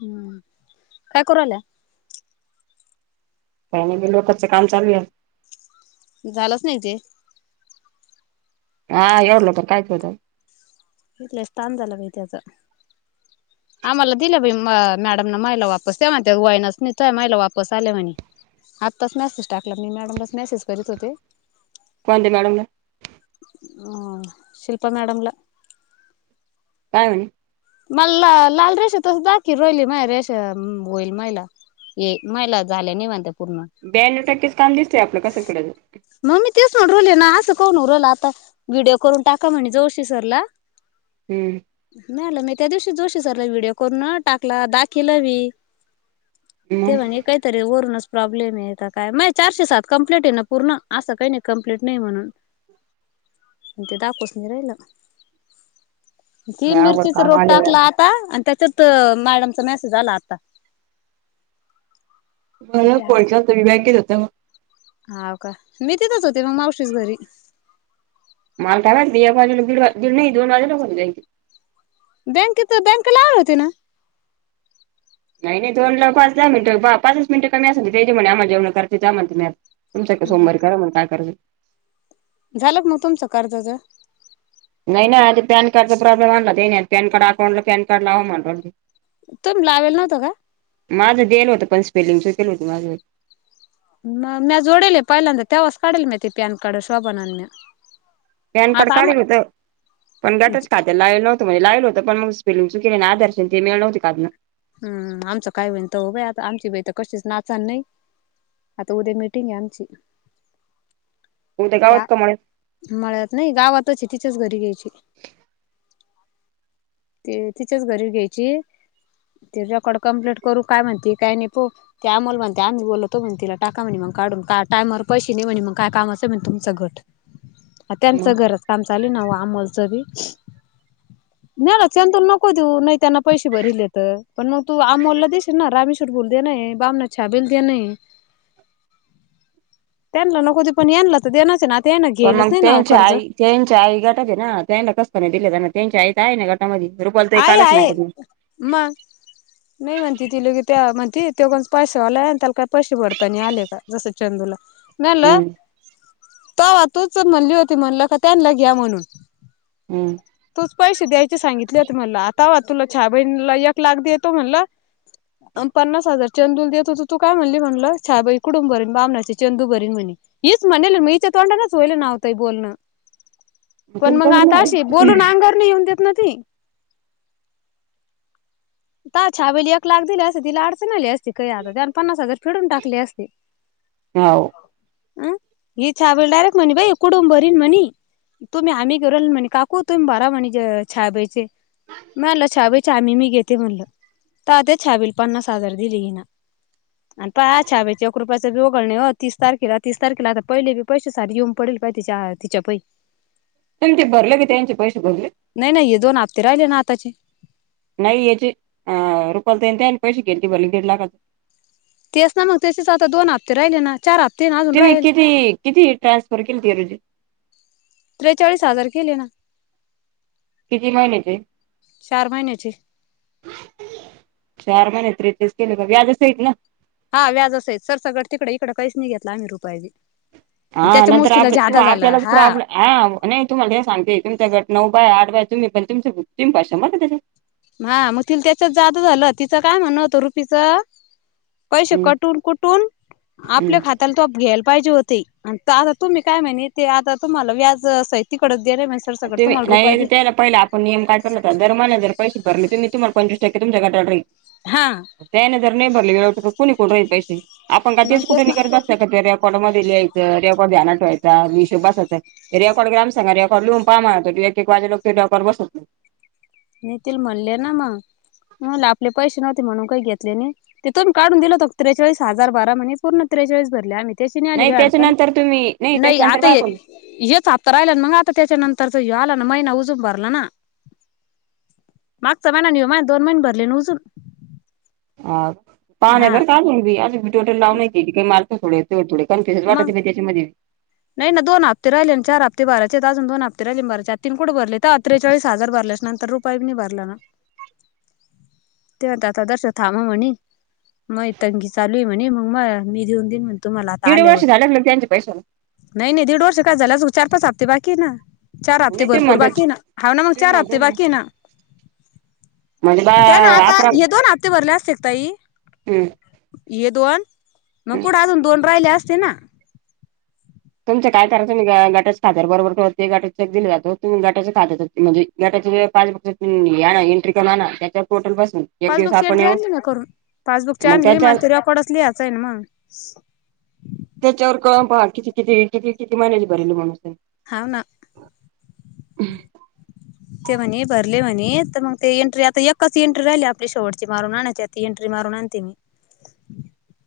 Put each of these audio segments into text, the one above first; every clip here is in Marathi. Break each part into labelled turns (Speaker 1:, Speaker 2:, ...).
Speaker 1: हम्, काय कोरयला
Speaker 2: काही नाही लोकाच काम चालू आहे.
Speaker 1: झालंच नाही ते
Speaker 2: हा एवढारल तर काय कळतंय
Speaker 1: इतल स्थान झाला पा त्याचां आम्हाला दिलं म मॅडम न मायला वापस ते म्हणत वाईनच नाही तरय माहिला वापस आले म्हणे आतास मॅसेज टाकला मी मॅडम बस मेसेज करीत होते.
Speaker 2: कोणते मॅडम ना
Speaker 1: ह शिल्पा मॅडमला.
Speaker 2: काय म्हणे
Speaker 1: मला लाल रेषा तस दाखी रोहिली माय रेषा होईल महिला ये महिला झाल्या नाही म्हणत्यात
Speaker 2: ब्याण्व टक्केच काम दिसत.
Speaker 1: म मी तेच म्हण रले ना करून उरला आता व्हिडिओ करून टाका म्हणे जोशी सरला
Speaker 2: हम्म
Speaker 1: [unintelligible] त्या दिवशी जोशी सरला व्हिडिओ करून टाकला दाखलावी.
Speaker 2: मग
Speaker 1: ते म्हणे काहीतरी वरूनच प्रॉब्लेम आहेेत काय म चारशे सात कंप्लीट आहे ना पूर्ण असं काही नाही कं्प्लीट नाही म्हणून इंत दापशीजरा हलो ती
Speaker 2: लय अवघड
Speaker 1: मिरचीचा
Speaker 2: काम
Speaker 1: रोप
Speaker 2: आलेलं आहे
Speaker 1: टाकला आता आणि त्याच्यात तर मॅडमचा मेसेज आला आता
Speaker 2: मला पोलचा होत वि बॅगेत होत मग
Speaker 1: हाव का मी तिथेच होते मग मावशीच घरी
Speaker 2: मला काय माहित मी एक एक नाही दीड नाही दोन वाजता
Speaker 1: बँकेत बँक लावले होते ना.
Speaker 2: नाही नाही दोन लाव पाच दहा मिनटं पाच मिनिटं कमी अस ना त्याच्यामुळे आम्हा जेवणं करते आ म्हणत तुमच का सोमवारी करा मग काय करायच
Speaker 1: झालं मग तुमचं कर्जाच
Speaker 2: नाही ना आ पॅन कार्डचा प्रॉब्लेम आणला त्याने नाही पॅन कार्ड अकाउंट ला पॅन कार्ड लाव म्हण
Speaker 1: तो लावेल नव्हतो का
Speaker 2: माझं दलं होतं पण स्पेलिंग दिलं होत माझं
Speaker 1: म म्या जोडेल पहिल्यांदा तेव्हाच काढेल मी ते पॅन कार्ड शोभा ना निम्या
Speaker 2: पॅनकड काढल होत पण गटच खात्याला लावला नव्हत म्हण लाहिल होत पण मग स्पेलंग चु के आधारच ते मिळ नवते काून
Speaker 1: हम् आमचं काय बहीण त बा आता आमची बाई तर कशीच नाचाल नई आता उद्या मीटिंग हाय आमची
Speaker 2: उद्या गावात
Speaker 1: त्या
Speaker 2: कमळ
Speaker 1: मळ्यात नाही गावातच तिच्याच घरी घ्यायची ती ते तिच्याच घरी घ्यायची. ते रेकॉड कम्प्लेंट करू काय म्हणती काय नाही, प ते आमोलला म्हणते आम्ही बोललतो म्हण तिला टाका म्हणे काढून. का टामवर पैसे नाही म्हणे मग काय कामाचं म्हणे तुमचं गट अ त्यांचं गरज काम चाली नाव अमोलचं बी नाही ना चंतून नको देऊ नाही त्यांना पैसे भरीले तर पण मग तू आमोलला दिशील ना रामीशट बोल द्या नाही बामना छाबेल देणं हाय.
Speaker 2: [unintelligible]
Speaker 1: त्यांना नको ते यांनाच देणंच आहे. यांना
Speaker 2: पण
Speaker 1: घेईलच
Speaker 2: मग
Speaker 1: नाही ना
Speaker 2: त्यांच्या
Speaker 1: कर्ज
Speaker 2: आई त्यांच्या आई गटात आहे ना त्यांना कस काय दिलं नाही त्यांनी त्यांची आई आहे ना गटामध्ये रुपाल ताई
Speaker 1: आहे
Speaker 2: कालच
Speaker 1: आहे
Speaker 2: म्हणत होती
Speaker 1: म्ह [unintelligible] त्या म्हणती तो काय पैसेवाला आलाय आणि त्याला काही पैसे भरतानी आले का जस चंदूला म्हणलं
Speaker 2: हम्म
Speaker 1: तवा तूच म्हणली होती म्हणलं त्यांना घे म्हणून
Speaker 2: हम्म.
Speaker 1: तूच पैसे द्यायचे सांगितले म्हला आता वा तुला छहा बहिणीला एक लाख देतो म्हणल. अ पन्नास हजार चंदूल देत होत तू काय म्हणली म्हटलं, छबाई कुडून भरीन बामणाची चंदू भरीन म्हणे येच म्हणेल मीच्या तोंडा नाचोयल नावतंय बोलण
Speaker 2: [inaudible]
Speaker 1: पण मग आता अशी बोलून अंगावर येऊन देत ना ती त छ वेली एक लाख दिली असं तिला अडचण आली असती. काही आता त्या पन्नास हजार फिडून टाकले असते.
Speaker 2: हो
Speaker 1: अह ह छवेल डारेक्ट मणी बाई कुडंबरन मनी म्हणी तुम्ही आम्ही गरल म्हणे काकू तुम्ही बराा म्हणे छायाबाईचे मला छाया बाईचा आम्ही मी घेत. म्हणलं ते छाबला पन्नास हजार दिली ही ना, आणि प छायाबाईचा एक रुपया वगळ नाही हो तीस तारखेला तीस तारखेला आता पहिलेी पैसे सार येऊन पडेल काहि तिच्या पायी
Speaker 2: त्यां ते भरले कि त्यांचे पैसे भरले.
Speaker 1: ते रायले ना आताचे
Speaker 2: नाही याचे अ रुपाल ताई आणि पैसे घेत भरले दीड लाखाचे
Speaker 1: तेच ना मग त्याचेच आता दोन हप्ते राहिले ना चार हप्ते ना अजून
Speaker 2: तुम्ही
Speaker 1: राहिल.
Speaker 2: किती किती ट्रान्सफर केली त रुजी
Speaker 1: त्रेचाळीस हजार केले ये ना
Speaker 2: किती महिन्याचे आहे.
Speaker 1: चार महिन्याचे
Speaker 2: चार महिने त्रीपिस केले का व्याजच येत नाही.
Speaker 1: हा व्याज असा आहेच सर सगड तिकडे इकडं काहीच येत नाही घेत आम्ही एक रुपया बी
Speaker 2: हा नंतर
Speaker 1: त्याच्यामुळेच तिला
Speaker 2: आप तू
Speaker 1: जादा झालं
Speaker 2: आपल्यालाच
Speaker 1: हा
Speaker 2: प्रॉब्लेम ह नाही तुम्हाला हे सांगते तुमच्या गट नव्हता आठ बाय आठ बाय तुम्ही पण तुमच तुमही तीनशे पाच नको टाका.
Speaker 1: हा म त त्याच्यात जादू आहे ना तिचं काय म्हणण काय आहे रुपीच पैसे
Speaker 2: हम्म
Speaker 1: कटून कुटून
Speaker 2: हम्म
Speaker 1: आपल्या खात्यालाच्यात घ्यायचे. पाहिजे होते. आणि आता तुम्ही काय म्हणे ते आता तुम्हाला व्याज असं तिकड
Speaker 2: तुम्ही नाही त्याला पहिले आपण नियम पाठवला होता, जर महिने जर पैसे भरले तुम्ही तुम्हाला पंचवीस टक्के तुमच्या घटात राहील,
Speaker 1: हा
Speaker 2: त्याने जर नाही भरले व्यवस्थित कोणी कोण राहील पैसे आपण
Speaker 1: मग
Speaker 2: तेच कुठे
Speaker 1: ना
Speaker 2: निघत असत का आपल व्याज रेकॉड मध्ये मध्ये लिहायचं रेकॉर्ड ध्यानात ठेवायचा मी शोभास बास होत्यात रेकाड ग्रम सगा रेवॉड लुं हा मा तर एक एक वाजे लोक ते टॉकर बसून
Speaker 1: येतील म्हणले ना मग म आपले पैसे नव्हते म्हणून काही घेतले नाही, तेथून काढून दिल होत त्रेचाळीस हजार बारा म्हणून पूर्ण सेहचाळीस भरले आणि त्याची नाही आली ग अडचण
Speaker 2: त्याच्यानंतर तुम्ही
Speaker 1: नाही ग
Speaker 2: त्याच्यानंतर
Speaker 1: आता
Speaker 2: काय करू
Speaker 1: येते, आत्ता राहिला मग आता त्याच्यानंतर तर तो यायला ना महिना उजून भरला ना मागचा महिना न हो मा दोन महिने भरले न उजून
Speaker 2: हा पान आहे
Speaker 1: हा
Speaker 2: पर अजून टोटे लावलेत की काही अजूध मारत थोडे थोडे कनफ वाटात
Speaker 1: मग
Speaker 2: पण नाही त्याच्यामध्ये
Speaker 1: नाही ना दो हफ्ते राहिले चार हफ्ते बारा भरायचे आहेत अजून दो हफ्ते राहिले भरायचे राहिले बरच्या तीन कुठे भरले तर त्रेचाळी हजार भरले नंतर रुपया नाही निभारला ना
Speaker 2: ताई
Speaker 1: तेता आता दर्शन थांबून म्हणे नाही तंगी चालू आहे म्हणे मग मग मी देऊन दिन म्हणीन
Speaker 2: दीड वर्ष झाल त्यांच्या पैशाला
Speaker 1: नाही नाही दीड वर्ष काय झालंच चार पाच हफ्ते अजून बाकी आहे ना चार हफ्ते
Speaker 2: नाही तुम्ही
Speaker 1: भरपूर
Speaker 2: म्हणता
Speaker 1: बाकी आहेना ह ना मग
Speaker 2: तुम्ही
Speaker 1: चार
Speaker 2: म्हणता
Speaker 1: हफ्ते बाकी आहेना
Speaker 2: म्हणजे बा
Speaker 1: त्या ना आता
Speaker 2: अकरा
Speaker 1: हे दोन हप्ते भरले असते ताई
Speaker 2: हम्म
Speaker 1: ये दोन मग
Speaker 2: हम्म
Speaker 1: पुढे अजून दोन हफ्ते राहिले असते ना
Speaker 2: तुमच्या काय करायच वेगळ गाटच्या खात्या बरोबर ते गाट दि जातो ही गाट्याच्या खा म्हणजे तुम्ही पासबुकची एट्री करा ना त्याच्या पोर्टलवर बसतो
Speaker 1: पासबुकची एंट्री आणली ना करून पासबुकची
Speaker 2: मग
Speaker 1: आणली
Speaker 2: त्याच्या
Speaker 1: मला त रेकॉर्डात लिहायचं म्हणून
Speaker 2: त्याच्यावर करून पहा किती किती किती किती महिनेज भरले म्हणून
Speaker 1: हावना ना
Speaker 2: हम म्
Speaker 1: ते म्हणे भरले म्हणे तर मग ते एंट्री आता एकच एंट्री राहिली आपली शेवटची मारून आणाची एंट्री मारून मरणार त्या नी
Speaker 2: काय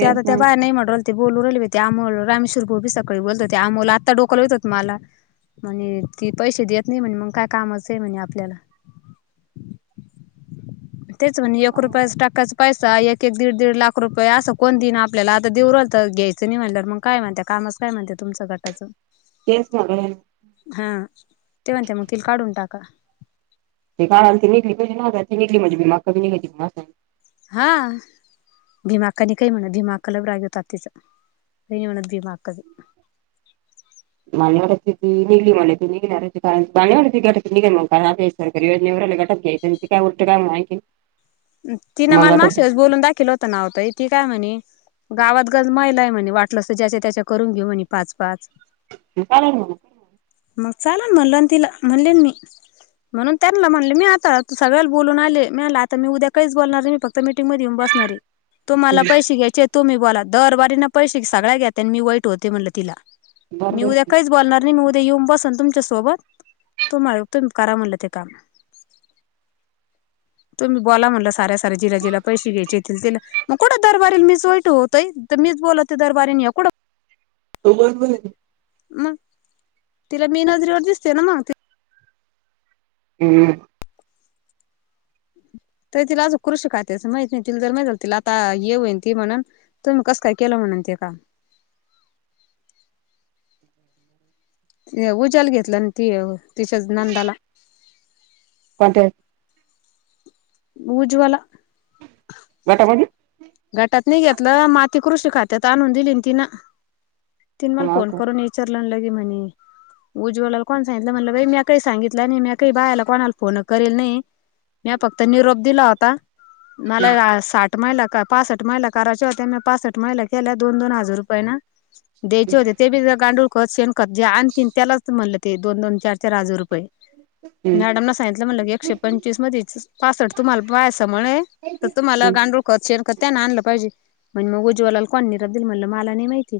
Speaker 1: ते आता त्या बाहेर नाही म्हटलं ते बोलून राहिलले होते आमोल रामेश्वर भुसावळ सकाळी बोलत होते आमोल आता डोक लय मारला मला हम् ती पैसे देत नाही म्हणे मग काय कामचं आहे म्हणे आपल्याला तेच म्हणे एक
Speaker 2: मग
Speaker 1: रुपया टाकायच पैसा एक एक दीड दीड लाख रुपये असं कोण देईन आपल्याला आता देऊल तर घ्यायचं नाही म्हटल्या मग काय म्हणत का नसत म्हणतात तुमच्या गटाचं
Speaker 2: तेच बघणार
Speaker 1: हा ते म्हणतील मग ते काढून टाका
Speaker 2: ते काळ त निघली ना ती निघली म्हणे भी माी निघली
Speaker 1: हा भीमाकानी काही म्हणत भीमाकाला राग होत आ तिचं काही नाही म्हणत भीमाक
Speaker 2: मावाड ती निघली मला ती निघणारण मावा गट निघेल म कारण आ सरेवला ्या काय उरतेंय म्ह
Speaker 1: ति ना मला मागसेच बोलून दाखल होत नावतंय ती काय म्हणे गावात ग महिला आहे म्हणे वाटलं ज्याच्या त्याच्या करून घेऊ आणि पाच पाच
Speaker 2: काल
Speaker 1: मग चाल म्हणल आणि तिला म्हणलेन मी म्हणून त्यांना म्हणले मी आता सगळ्याला बोलून आले मीला आता मी उद्या काही बोलणार आहे मी फक्त मटिंग मध्ये येऊन बसणार आहे तु मला पैसे घ्यायचे तुम्ही बोला दरवारी ना पैसे सगळ्या घ्याता आणि मी वाईट होते म्हटलं तिला मी
Speaker 2: बरोबर
Speaker 1: उद्या
Speaker 2: आहे.
Speaker 1: काहीच बोलणार नाही मी उद येऊन बसन तुमच्या सोबत तुमला तुम्ही करा म्हणलं ते काम तुम्ही बोला म्हणला साऱ्या सऱ्या जिला जिला पैसे घ्यायचेतील तिला मग कुठं दरवारीला मीच वाईट होतोय मीच बोलतते दरवाारीने कुठं
Speaker 2: तम
Speaker 1: मग तिला मी नजरेवर दिसते ना मग
Speaker 2: हम् [unintelligible]
Speaker 1: तर तिला आज कृषी खाते अस माहित नाही तिला जर माहित तिला आता येऊईन ती म्हणून तुम्ही कस काय केलं म्हण ज का [inaudible]
Speaker 2: [inaudible]
Speaker 1: उज्याल घेतलं ती तिच्या नंदाला
Speaker 2: वाटे
Speaker 1: उज्वला
Speaker 2: घट म्हज
Speaker 1: गटात नाही घेतलं माती कृषी खात्यात आणून दिली ना ति ना तिन मला
Speaker 2: हाव
Speaker 1: फोन
Speaker 2: का
Speaker 1: करून विचारलान लगे म्हणे उज्ज्वला कोण सांगितलं म्हणलं बाई म्या काही सांगित ल्याने म्या काही बाहायला कोणाला फोन करेल नाही म्या फक्त निरोप दिला होता. ना साठ महिला का पासष्ट महिला काररााच्या होते पासष्ट महिला केल्या दोन दोन हजार रुपये ना द्यायचे होते ते बी गांडूळ खत शेणखत जे आणतील त्यालाच म्हणलं ते दोन दोन चार चार हजार रुपये पय
Speaker 2: हम्म
Speaker 1: मॅडमना सांगितलं म्हटलं की एकशे पंचवीस मध्ये पासष्ट तुम्हाला बायस म्ह तर तुम्हाला
Speaker 2: हम्म
Speaker 1: गा ोखत शेरकत त्याना आणलं पाहिजे म्हण मग उज्वला कोणरा दिली म्हणलं मला नाही माहिती,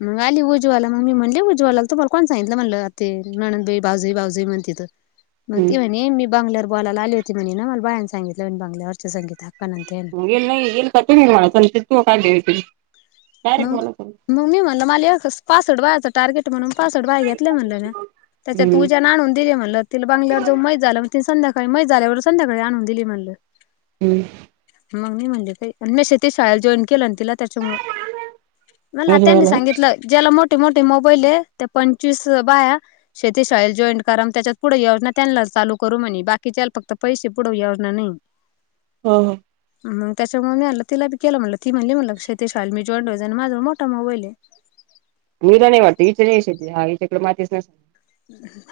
Speaker 1: मग आली उज्वाला मग मी म्हणले उजवाला त मला कोण सांगितलं म्हटलं ते नणंदबाई बावजई बावज म्हण तिथं मग
Speaker 2: हम्म
Speaker 1: तेी म्हणे मी बांल्यावर बोय आली होती म्हणे ना मला बायां सांगितलं बांल्यावरच्या संांगित
Speaker 2: येल नाही येईल का तू् मा तू काय दे त
Speaker 1: मग मग मी म्हणल मला पासवड बायाचं टार्गेट म्हणून पासवड बाय घेतले म्हणले ना त्याच्यात
Speaker 2: हम्म
Speaker 1: तूझ्या ना आणून दिले म्हटलं तिला बंगल्यावर जो मजत झालं मग त संध्याका काही मजत झाल्यावर संध्याकाळी आणून दिली म्हणलं.
Speaker 2: हम्म
Speaker 1: मग मी म्हणले का आणि मी शेती शाळला जॉईन केलं ना तला त्याच्यामुळ मला त्यांनी
Speaker 2: मजमला हो
Speaker 1: सांगितलं ज्याला मोठ मोठे मोठे मोबाईल त्या पंचवीस बाया शेतीशाळेेत जॉईन करा त्याच्यात पुढे योजना त्यांनाच चालू करू म्हणे बाकीच्या फक्त पैसे पुढवजना नाही.
Speaker 2: ह
Speaker 1: हम चच्या मनेेला त लभिकल मत त मल्या मक्ष शमी जॉडोज आणि माझा मोठा मोबाईल आहे. [unintelligible]
Speaker 2: मी तर नाही वाटत इच नाही हा इच्याकड [unintelligible] डे मातीच न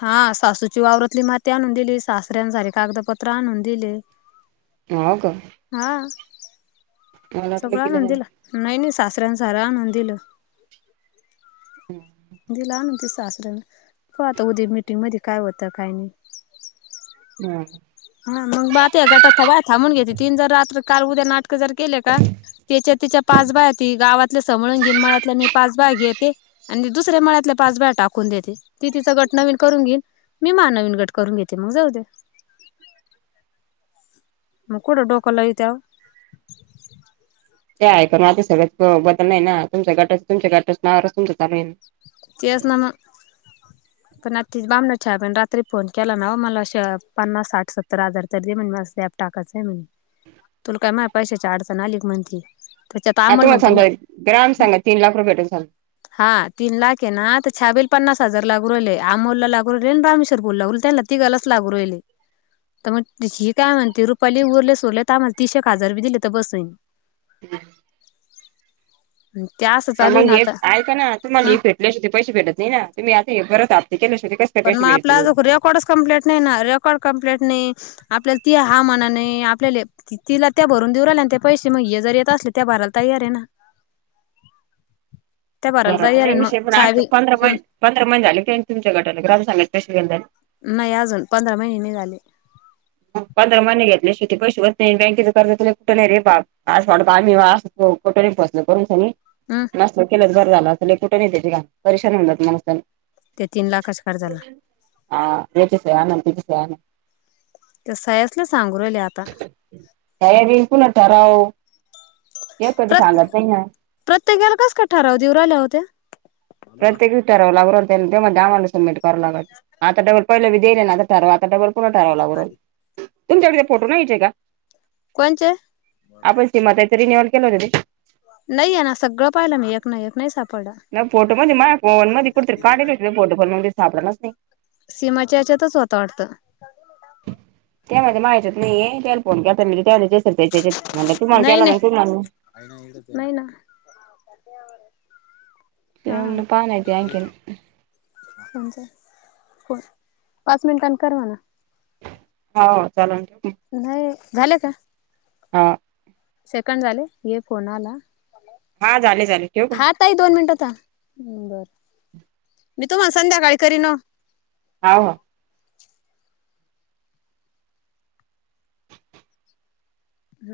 Speaker 1: हा सासूची वावरातली माती आणून दिली, सासऱ्यांसारे कागदपत्र आणून दिले.
Speaker 2: हो, का?
Speaker 1: हा
Speaker 2: मला वाटलं
Speaker 1: सगळं
Speaker 2: की
Speaker 1: आणून
Speaker 2: लग्न
Speaker 1: दिला नाही, नाही. सासऱ्यांन सारा आणून दिलं.
Speaker 2: हम्.
Speaker 1: दिला आणून सासर्यान, आता उद्या मिीटिंग मध्ये काय होतं काय नाही.
Speaker 2: हम.
Speaker 1: हा मग बह गट थय थांबून घेते तीन जर रात्र काल उद्या नाटक [unintelligible] ार केले का त्याच्या तिच्या पाच बाया त गावातल्या समळून घीन माळ्यातले मी पाच बाय [unintelligible] घे ते आणि दुसऱ्या मळ्यातल्या पाच ब्या टाकून देते, ती तिचां गट नवीन करून घेईन. मी माज नवीन गट करून घेते मग जाऊ दे. मुकुट उडोकलयतव [unintelligible]
Speaker 2: ते आहेत, आता सगळ्याच बदल नाही ना तुमच्या गटाच तुमच्या गटाचं नाव र तमचं चालू आहेल.
Speaker 1: ति बामना छ आपण रात्री फोन केला ना मला अस पन्नास साठ सत्तर हजार तररी दे म्हण म लॅब टाकाच [unintelligible] म्हणे तुला काय म पैशाच्या अडचण आलीकी म्हणती. त्याच्यात
Speaker 2: आ
Speaker 1: अमोल
Speaker 2: तुम्हाला
Speaker 1: म्हणतो
Speaker 2: सांगतो
Speaker 1: मी
Speaker 2: ग्राम सांगा तीन लाख रुपये भेटल सांगा.
Speaker 1: हा तीन ला [unintelligible] आता [unintelligible] पन्नास हजार लागू राहिले, अमोल लागू राहिले आणि [unintelligible] त्यांना तिघांनाच लागू राहिले. [unintelligible] तर मग ही काय? म्हणते, रुपाली उरल्या सोरल्या तमल हजार रुपये दिले तर बसयं
Speaker 2: [unintelligible]
Speaker 1: ते असं
Speaker 2: तर
Speaker 1: चालू आहे
Speaker 2: मग
Speaker 1: ना
Speaker 2: हे
Speaker 1: आता
Speaker 2: ऐ का, ना
Speaker 1: हं
Speaker 2: तुम्हाला हे भेटल्या शिवाय त पैसे भेटत ना ही, ना तुम्ही आता हे परत केल्याशिवाय ते कस काय
Speaker 1: पण
Speaker 2: पैसे
Speaker 1: मग आपला
Speaker 2: भेटतील.
Speaker 1: अज रेकॉर्डच कम्प्लेट नाही ना, रेकॉर्ड कम्प्लेट नाही आपल्याला ती हा मनाने, आपल्या तिला त्या भरून देऊ राहिल्या, ते पैसे मग हे जर येत असले त्या भर [unintelligible]
Speaker 2: [inaudible]
Speaker 1: त्या
Speaker 2: बर
Speaker 1: भरायला तयार आहे मग
Speaker 2: विषय पण आठ
Speaker 1: छावी
Speaker 2: पंधरा
Speaker 1: हम्
Speaker 2: महिन- पंधरा महिन झाले, का तुमच्या गटाला ग्रामसंघातली
Speaker 1: नाही, अजून पंधरा महिने नाई झाले.
Speaker 2: पंधरा महिने घेतले, शेती पैसे होत नाही बँकेच कर्ज कुठ नाही? [unintelligible] [unintelligible]
Speaker 1: हम्
Speaker 2: नसत केलंच बरं झालं, अस कुठे? [unintelligible] परशानी होऊ, जात
Speaker 1: ते तीन लाखाच्या कर्जाला
Speaker 2: मग [unintelligible]
Speaker 1: [unintelligible] सांगू राहिले, आता
Speaker 2: तयारी पुन्हा ठराव. ते कधी
Speaker 1: प्रत्य
Speaker 2: सांगत नाही ना
Speaker 1: प्रत्येकाला कस काय ठराव, देउ राहील्या त्या?
Speaker 2: प्रत्येकच ठरावला तेव्हा ते म्हणत आम्हाला समीट करू नका लागत आता पहि दे ना आता ठरवा, आता डबल पुन्हा ठरवला ब तुमच्याकडे ते फोटो नाहीयचे का?
Speaker 1: कोणचे
Speaker 2: आपण सीमा ताई तरी [unintelligible] केलं होत, ते.
Speaker 1: नाही आहे ना सगळं पाहिलं मी एक ना एक नाही सापडला
Speaker 2: नाही फोटो मध्ये मझ फोन मध्ये कुठतरी काढ फोटो फोन मध्ये सापडणारच नाही.
Speaker 1: सीमाच्या याच्यातच होता वाटत?
Speaker 2: त्यामध्ये माहतीच नाहीे, त्याला फोन कर त्या [unintelligible] तुम्हाला
Speaker 1: नाही
Speaker 2: केला.
Speaker 1: नाही नाही ना हा कोणच
Speaker 2: [unintelligible]
Speaker 1: पाच मिनिटने करना?
Speaker 2: हो, [unintelligible]
Speaker 1: नाही झाले का
Speaker 2: हा
Speaker 1: सेकंड झाले ये फोनला.
Speaker 2: हा झाले, झाले ठेव.
Speaker 1: [unintelligible] बरं.
Speaker 2: [inaudible]
Speaker 1: मी तुम्हाला, संध्याकाळी करीन. ओ.
Speaker 2: [unintelligible]